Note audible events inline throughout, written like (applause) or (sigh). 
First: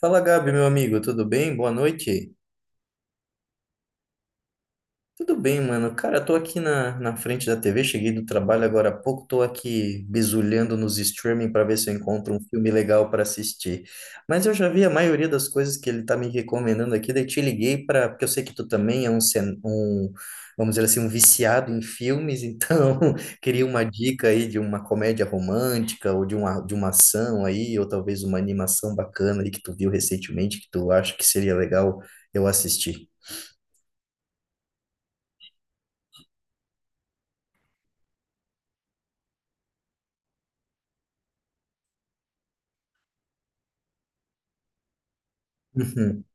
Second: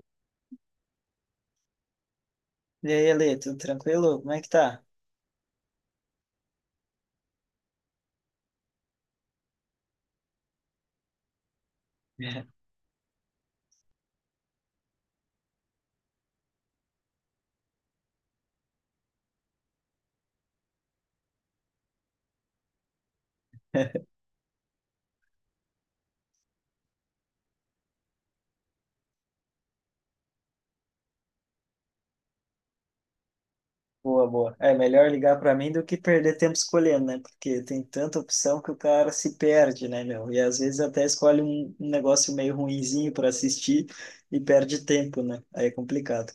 Fala, Gabi, meu amigo, tudo bem? Boa noite. E aí, Alê, tudo tranquilo? Como é que tá? Tudo bem, mano. Cara, eu tô aqui na frente da TV, cheguei do trabalho agora há pouco, tô aqui bisulhando nos streaming para ver se eu encontro um (laughs) filme legal para assistir. Mas eu já vi a maioria das coisas que ele tá me recomendando aqui, daí te liguei porque eu sei que tu também é um, vamos dizer assim, um viciado em filmes, então (laughs) queria uma dica aí de uma comédia romântica ou de uma ação aí, ou talvez uma animação bacana aí que tu viu recentemente que tu acha que seria legal eu assistir. Boa, boa. É melhor ligar para mim do que perder tempo escolhendo, né? Porque tem tanta opção que o cara se perde, né, meu? E às vezes até escolhe um negócio meio ruinzinho para assistir e perde tempo, né? Aí é Uhum. complicado.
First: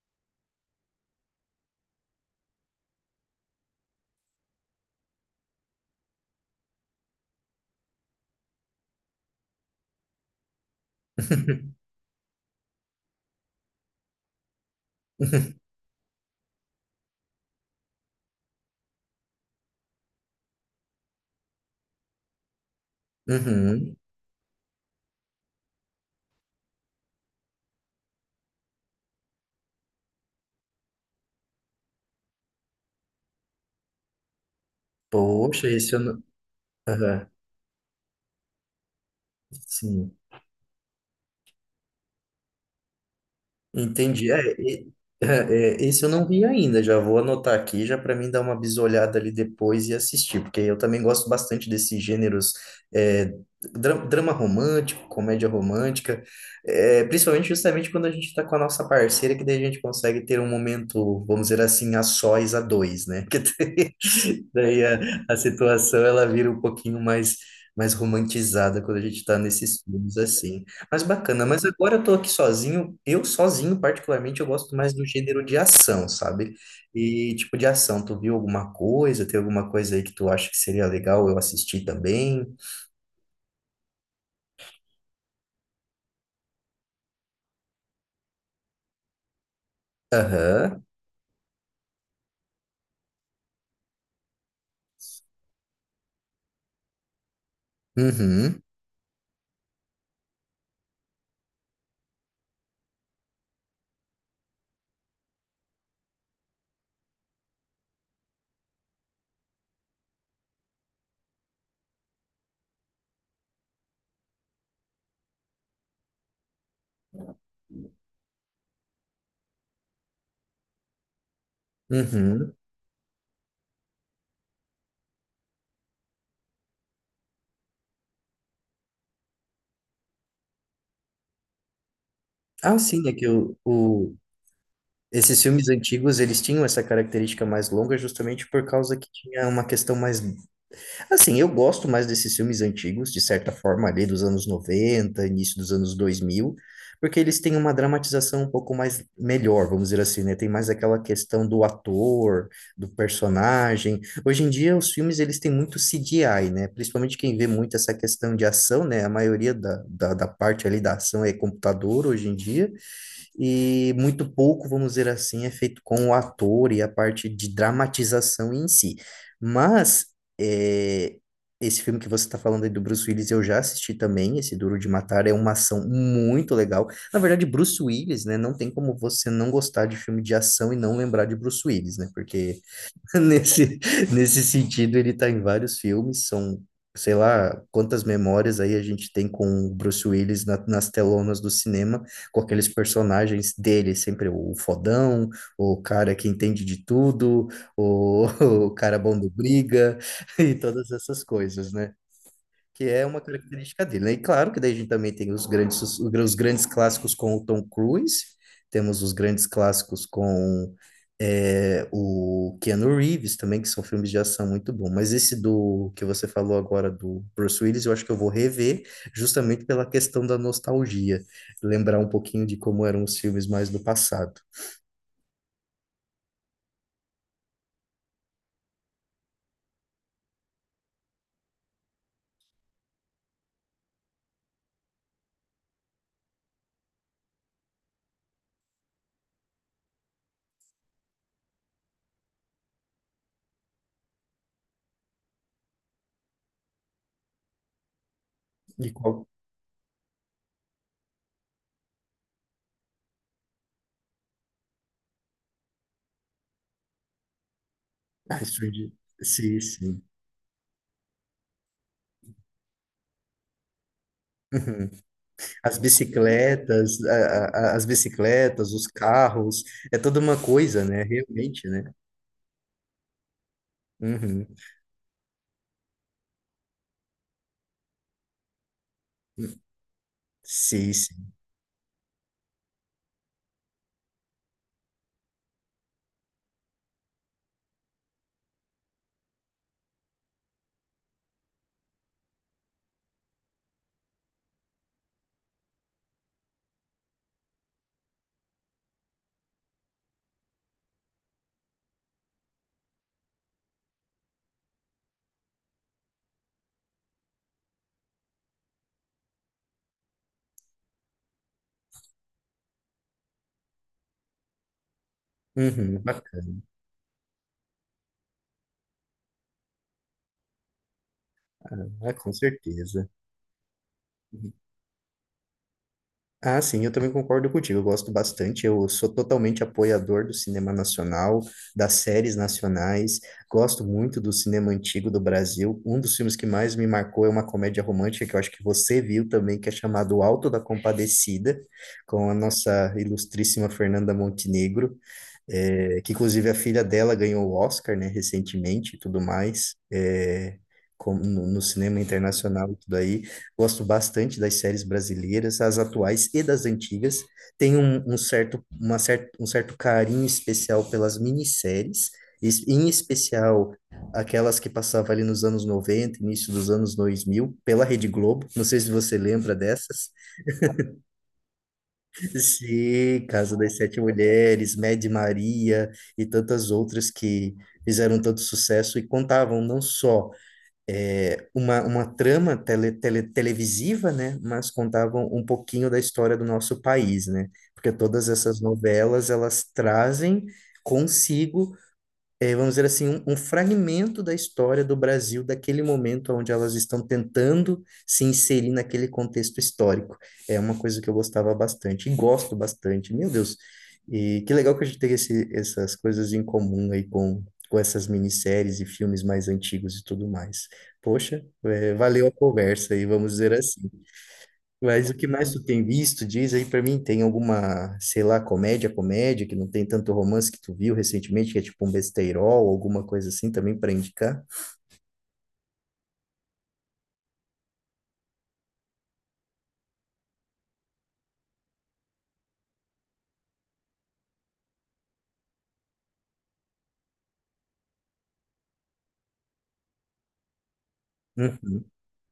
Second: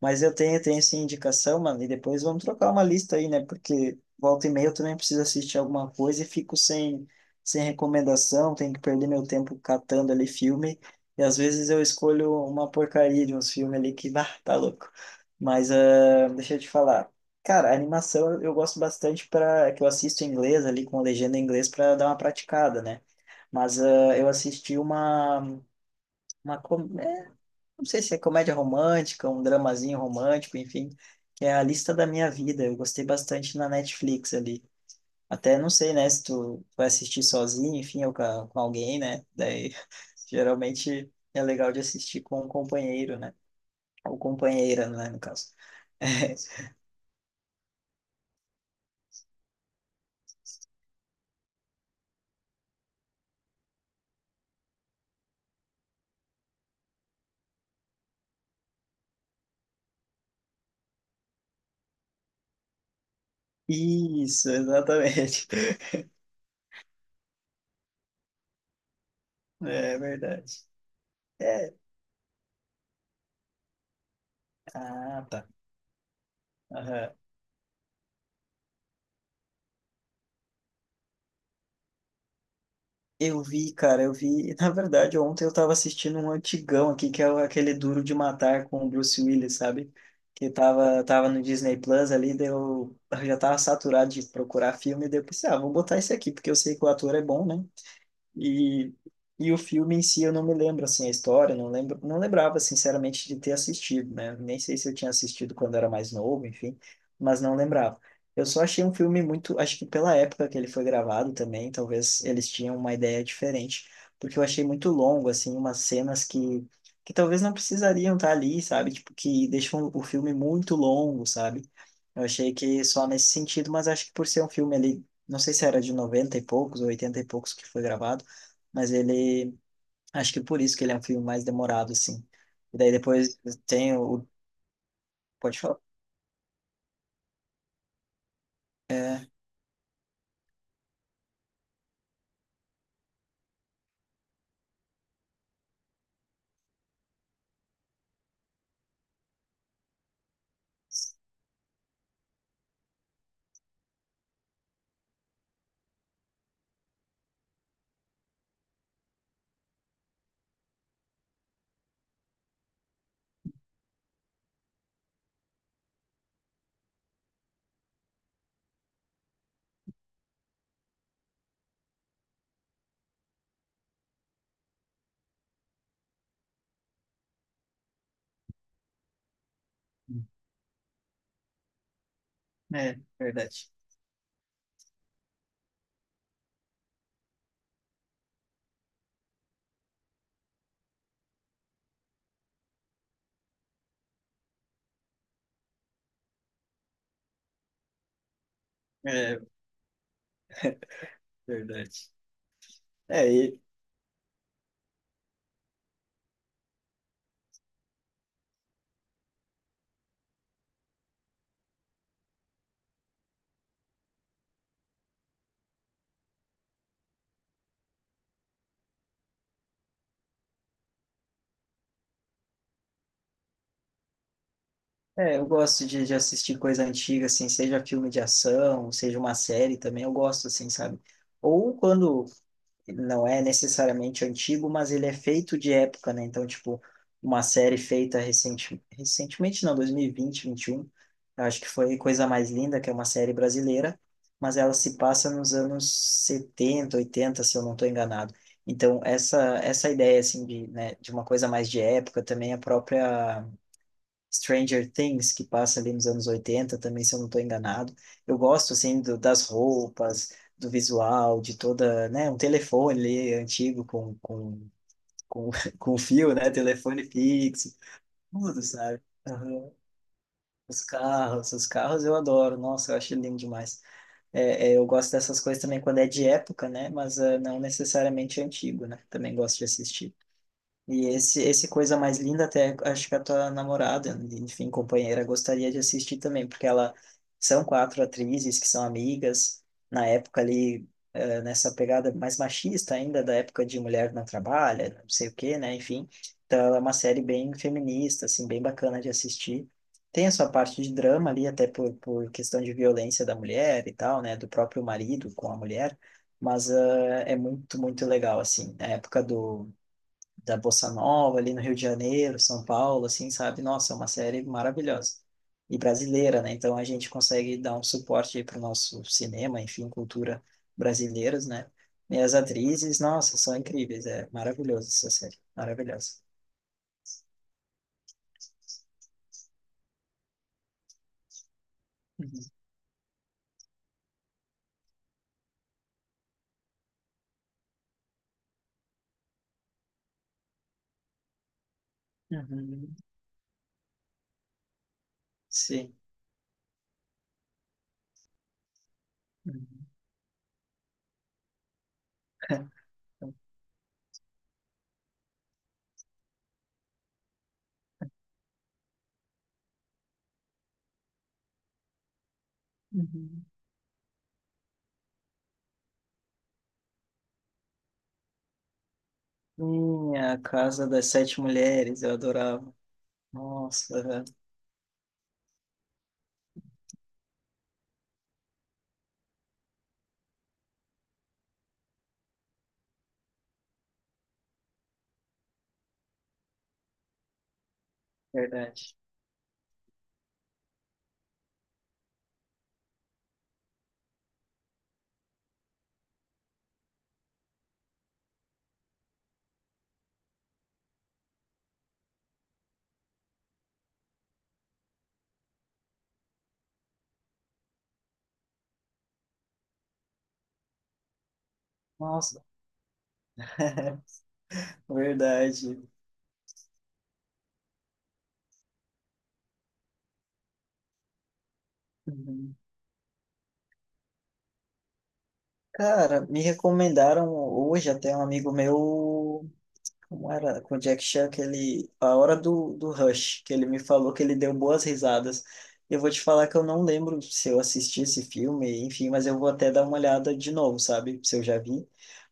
Mas eu tenho, tenho essa indicação, mano, e depois vamos trocar uma lista aí, né? Porque volta e meia eu também preciso assistir alguma coisa e fico sem, sem recomendação, tenho que perder meu tempo catando ali filme. E às vezes eu escolho uma porcaria de uns filmes ali que, bah, tá louco. (laughs) Mas deixa eu te falar. Cara, a animação eu gosto bastante para que eu assisto em inglês ali com a legenda em inglês para dar uma praticada, né? Mas Uhum. Eu assisti uma não sei se é comédia romântica, um dramazinho romântico, enfim, que é A Lista da Minha Vida. Eu gostei bastante na Netflix ali. Até Poxa, não sei, esse eu né, não... se tu vai assistir Aham. sozinho, enfim, ou com, a- com alguém, né? Daí Sim. (laughs) geralmente é legal de assistir com um companheiro, né? Ou Entendi. Companheira, né, no é, caso. Esse eu não vi (laughs) ainda, já vou anotar aqui, já para mim dar uma bisolhada ali depois e assistir, porque eu também gosto bastante desses gêneros, é, drama romântico, comédia romântica, principalmente justamente quando a gente está com a nossa parceira, que daí a gente consegue ter um momento, vamos dizer assim, a sós, a dois, né? (laughs) Que Isso, daí a exatamente. situação (laughs) ela vira um pouquinho mais romantizada quando a gente está nesses É filmes verdade. assim. Mas bacana, mas É. agora eu tô aqui sozinho. Eu sozinho, particularmente, eu gosto mais do Ah, gênero tá. de ação, sabe? Aham. E tipo de ação, tu viu alguma coisa? Tem alguma coisa aí que tu acha que seria legal eu assistir também? Eu vi, cara, eu vi. (laughs) Na verdade, ontem eu tava assistindo um antigão aqui, que é o- aquele Duro de Matar com o Bruce Willis, sabe? Que Aham. tava, tava no Disney Plus ali, daí eu já tava saturado de procurar filme, daí eu pensei, ah, vou botar esse aqui, porque eu sei que o ator é bom, né? Uhum. E, e o filme em si eu não me lembro assim a história, não lembro, não lembrava sinceramente de ter assistido, né? Nem sei se eu tinha assistido quando era mais novo, enfim, mas não lembrava. Eu só achei um filme muito, acho que pela época que ele foi gravado também, talvez eles tinham uma ideia diferente, porque eu achei muito longo assim, umas cenas que talvez não precisariam estar ali, sabe? Tipo que deixam o filme muito longo, sabe? Eu achei Uhum. que só nesse sentido, mas acho que por ser um filme ali, não sei se era de 90 e poucos ou 80 e poucos que foi gravado, mas ele, acho que por isso que ele é um filme mais demorado, assim. E Ah, daí sim, é que depois tem o, esses pode filmes falar? antigos, eles tinham essa característica mais longa justamente por causa que tinha uma questão mais. Assim, eu gosto mais desses filmes antigos, de certa forma, ali dos anos noventa, início dos anos dois mil, porque eles têm uma dramatização um pouco mais melhor, vamos dizer assim, né? Tem mais aquela questão do ator, do personagem. Hoje em dia, os filmes, eles têm muito CGI, né? Principalmente quem vê muito essa questão de ação, né? A maioria da parte ali da ação é computador hoje em dia e muito pouco, vamos dizer assim, é feito com o ator e a parte de dramatização em si. Mas é, esse filme que você está falando aí do Bruce Willis, eu já assisti também, esse Duro de Matar, é uma ação muito legal. Na verdade, Bruce Willis, né? Não tem como você não gostar de filme de ação e não lembrar de Bruce Willis, né? Porque É, (laughs) verdade. Nesse, nesse sentido, ele tá em vários filmes, são, sei lá, quantas memórias aí a gente tem com o Bruce Willis na- nas telonas do cinema, com aqueles personagens dele, sempre o fodão, o cara que entende de tudo, o, (laughs) o cara bom do É, briga, (laughs) e todas essas coisas, verdade. né? Que é uma É, e, característica dele, né? E claro que daí a gente também tem os grandes clássicos com o Tom Cruise, temos os grandes clássicos com o Keanu Reeves também, que são filmes de ação muito bons. Mas esse do que você falou agora do Bruce Willis, eu acho que eu vou rever justamente pela questão da nostalgia, lembrar um pouquinho de como eram os filmes mais do passado. é, eu gosto de assistir coisa antiga, assim, seja filme de ação, seja uma série também, eu gosto, assim, sabe? Ou quando ele não é necessariamente antigo, mas ele é feito de época, né? Então, tipo, uma série feita recente, recentemente, não, 2020, 2021, eu acho que foi Coisa Mais Linda, que é uma série brasileira, mas ela se passa nos anos 70 80 se eu não estou enganado. E Então, qual... essa ideia, assim, de, né, de uma coisa mais de época, também a própria Stranger Things, que passa ali nos anos 80, também, se eu não estou enganado. Eu Ah, gosto, surgiu. assim, do, das Sim, sim. roupas, do visual, de toda, né, um telefone ali antigo com, (laughs) As (laughs) com fio, né, bicicletas, telefone fixo, as tudo, bicicletas, os sabe? carros, Aham. é toda uma coisa, né? Os Realmente, né? carros eu adoro, nossa, eu acho lindo demais. Uhum. É, é, eu gosto dessas coisas também quando é de época, né, mas não necessariamente antigo, né, também gosto de assistir. Sim, E sim. esse Coisa Mais Linda, até acho que a tua namorada, enfim, companheira, gostaria de assistir também, porque ela são quatro atrizes que são amigas, na época ali, nessa pegada mais machista ainda, da época de Mulher Não Trabalha, não sei o quê, né, enfim. Então ela é uma série bem feminista, assim, bem bacana de assistir. Tem a sua parte de drama ali, até por questão de violência da mulher e tal, né, do próprio marido com a mulher, mas é muito, muito legal, assim, a época do da Bossa Nova ali no Rio de Janeiro, São Paulo, assim, sabe? Nossa, é uma série maravilhosa. E Uhum, brasileira, né? bacana. Então a gente consegue dar um suporte para o nosso cinema, enfim, cultura brasileiras, né? Ah, E com as atrizes, certeza. nossa, são incríveis. É Uhum. maravilhosa essa série. Maravilhosa. Ah, sim, eu também concordo contigo. Eu gosto bastante. Eu sou totalmente apoiador do cinema nacional, das séries Uhum. nacionais. Gosto muito do cinema antigo do Brasil. Um dos filmes que mais me marcou é uma comédia romântica que eu acho que você viu também, que é chamado Alto da Compadecida, com a nossa Uhum. ilustríssima Fernanda Montenegro. Sim. Que inclusive a filha dela ganhou o Oscar, né, recentemente e tudo mais, Uhum. como no cinema internacional e (laughs) tudo aí. Gosto bastante das séries brasileiras, as atuais e das antigas. Tenho um, um certo, uma cer um certo carinho especial pelas minisséries, em Uhum. especial aquelas que passavam ali nos anos 90, início dos anos 2000, pela Rede Globo. Não sei se você lembra dessas. Sim, a Casa das Sete Mulheres, eu adorava. Sim, Casa das Nossa, Sete é Mulheres, Mad Maria e tantas outras que fizeram tanto sucesso e contavam não só uma trama televisiva, né, mas contavam um pouquinho da história do nosso país, né? Porque todas essas verdade. novelas, elas trazem consigo vamos dizer assim, um fragmento da história do Brasil, daquele momento onde elas estão tentando se inserir naquele contexto histórico. É uma coisa que eu gostava bastante e gosto bastante. Meu Deus, e que legal que a gente tem essas coisas em comum com essas minisséries e filmes mais antigos e tudo mais. Poxa, é, valeu a Nossa, conversa aí, vamos dizer assim. (laughs) Mas o que mais tu verdade. tem visto, diz aí pra mim, tem alguma, sei lá, comédia que não tem tanto romance que tu viu recentemente, que é tipo um Uhum. besteirol, alguma coisa assim também pra indicar? Cara, me recomendaram hoje até um amigo meu, como era, com o Jack Chan, que ele, a hora do, do Rush, que ele me falou que ele deu boas risadas. Eu vou te falar que eu não lembro se eu assisti esse filme, enfim, mas eu vou até dar uma olhada de novo, sabe? Se eu já Uhum, vi,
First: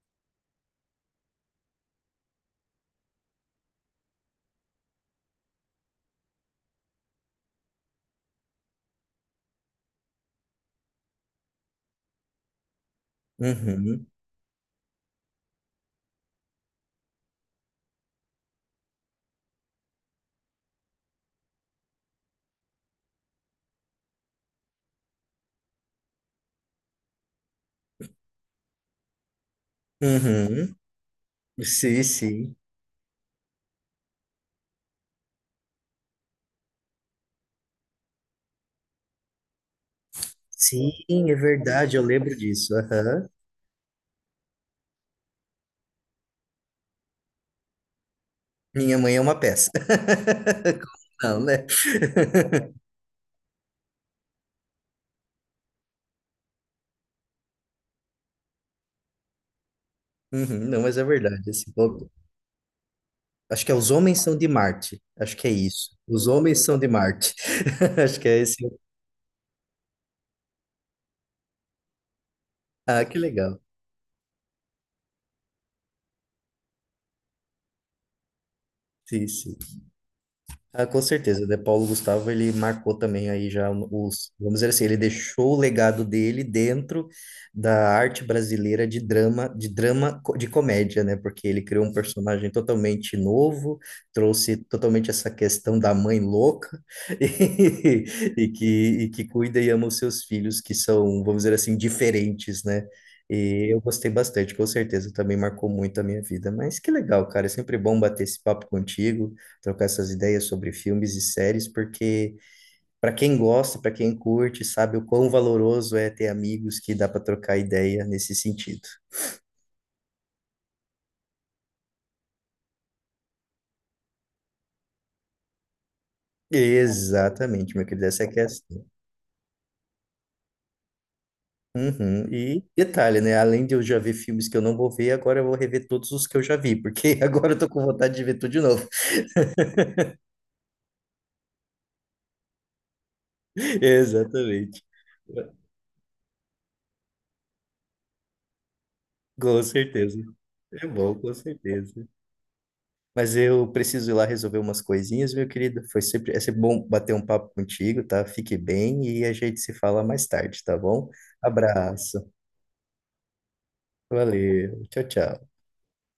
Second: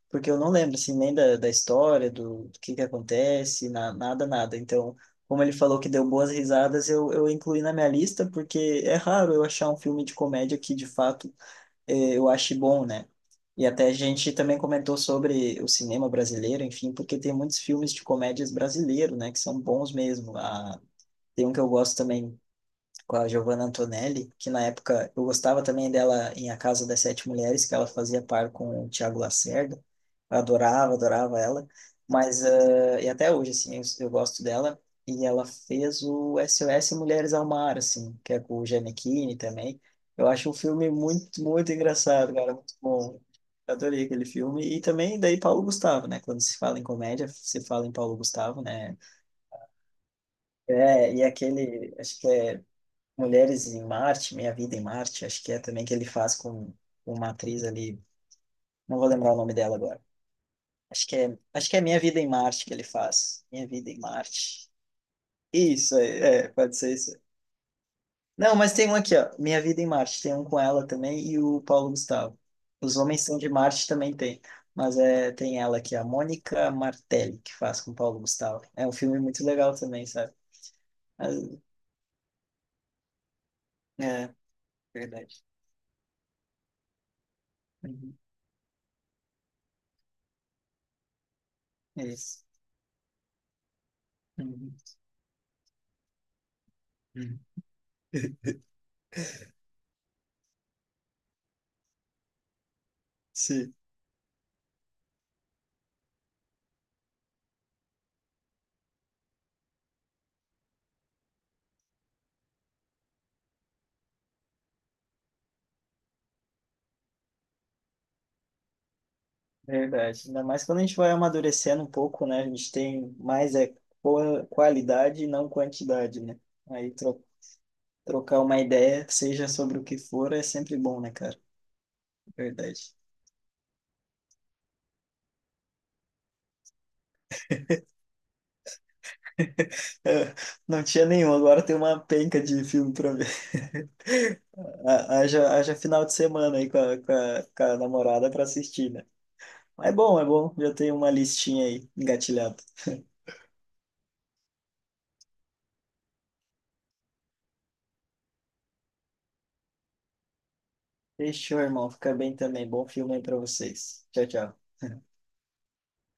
porque eu não lembro, assim, nem da, da história, do, do que acontece, na, nada, nada. Então, como ele falou que deu boas risadas, eu incluí na minha lista, porque é raro eu achar um filme de comédia que, de fato, eu acho bom, né? E até a uhum, gente também comentou sobre o cinema brasileiro, enfim, porque tem muitos filmes de comédias brasileiro, né, que são bons mesmo. Ah, tem um que eu gosto também com a Giovanna Antonelli, que na época eu gostava também dela em A Casa das Sete Mulheres, que ela fazia par com o Tiago Lacerda. Eu uhum. adorava, adorava ela. Sim, Mas, sim. E até hoje, assim, eu gosto dela. E ela fez o SOS Mulheres ao Mar, assim, que é com o Gianecchini também. Eu acho um Sim, filme é muito, muito verdade, eu engraçado, lembro cara, disso. muito bom. Aham. Eu Adorei aquele filme. E também daí Paulo Gustavo, né? Quando se fala em comédia, se fala em Paulo Gustavo, né? Minha mãe é uma peça. (laughs) É, e Não, né? aquele, acho que é Mulheres em Marte, Minha Vida em Marte, acho que é também que ele faz com uma atriz ali, não vou lembrar o nome dela agora. Uhum, não, mas é verdade. Acho Assim, que é Minha pô, Vida em Marte que ele faz. acho Minha que é Os Vida em Homens São de Marte. Marte. Acho que é isso. Isso, é, Os é, Homens pode São de ser isso. Marte. (laughs) Acho que é esse. Não, mas tem um aqui, ó, Minha Vida em Marte, tem um com ela também e o Paulo Gustavo. Os Ah, que Homens São de legal. Marte também tem, mas é, tem ela aqui, a Mônica Martelli, que faz com o Paulo Gustavo. É um filme Sim, muito sim. legal também, sabe? Ah, com Mas, certeza, né? Paulo Gustavo, ele marcou também aí já os, é, vamos dizer assim, ele verdade. deixou o legado dele dentro da Uhum, arte brasileira de drama, de comédia, né? Porque ele criou um é isso. personagem totalmente novo, trouxe Uhum, totalmente essa questão da mãe louca (laughs) uhum. e, e que, (laughs) e que cuida e ama os seus filhos, que são, vamos dizer assim, diferentes, né? E Sim. eu gostei bastante, com certeza, também marcou muito a minha vida. Mas que legal, cara, é sempre bom bater esse papo contigo, trocar essas ideias sobre filmes e séries, porque para quem gosta, para quem curte, sabe o quão valoroso é ter amigos que dá para trocar ideia nesse sentido. Verdade. Ainda mais quando a gente vai amadurecendo um pouco, né? A gente tem mais é qua- qualidade e não quantidade, né? Aí tro Exatamente, meu querido, essa é a trocar uma questão. ideia, seja sobre o que for, é sempre bom, né, cara? Uhum. E Verdade. (laughs) detalhe, né? Além de eu já ver filmes que eu não vou ver, agora eu vou rever todos os que eu já vi, porque (laughs) agora eu tô com vontade de ver tudo de novo. É, não tinha nenhum, agora tem uma penca de filme pra ver. (laughs) (laughs) Exatamente. Ha- Haja, haja final de semana aí com a, com a, com a namorada pra assistir, né? Com Mas é certeza. bom, é bom. Já É tem uma bom, com listinha aí certeza. engatilhada. Mas eu preciso ir lá resolver umas coisinhas, meu querido. É sempre bom bater um papo contigo, tá? Fique bem e a gente se fala mais tarde, tá bom? Fechou, irmão. Fica Abraço. bem também. Bom filme aí pra vocês. Tchau, tchau. Valeu. Tchau, tchau.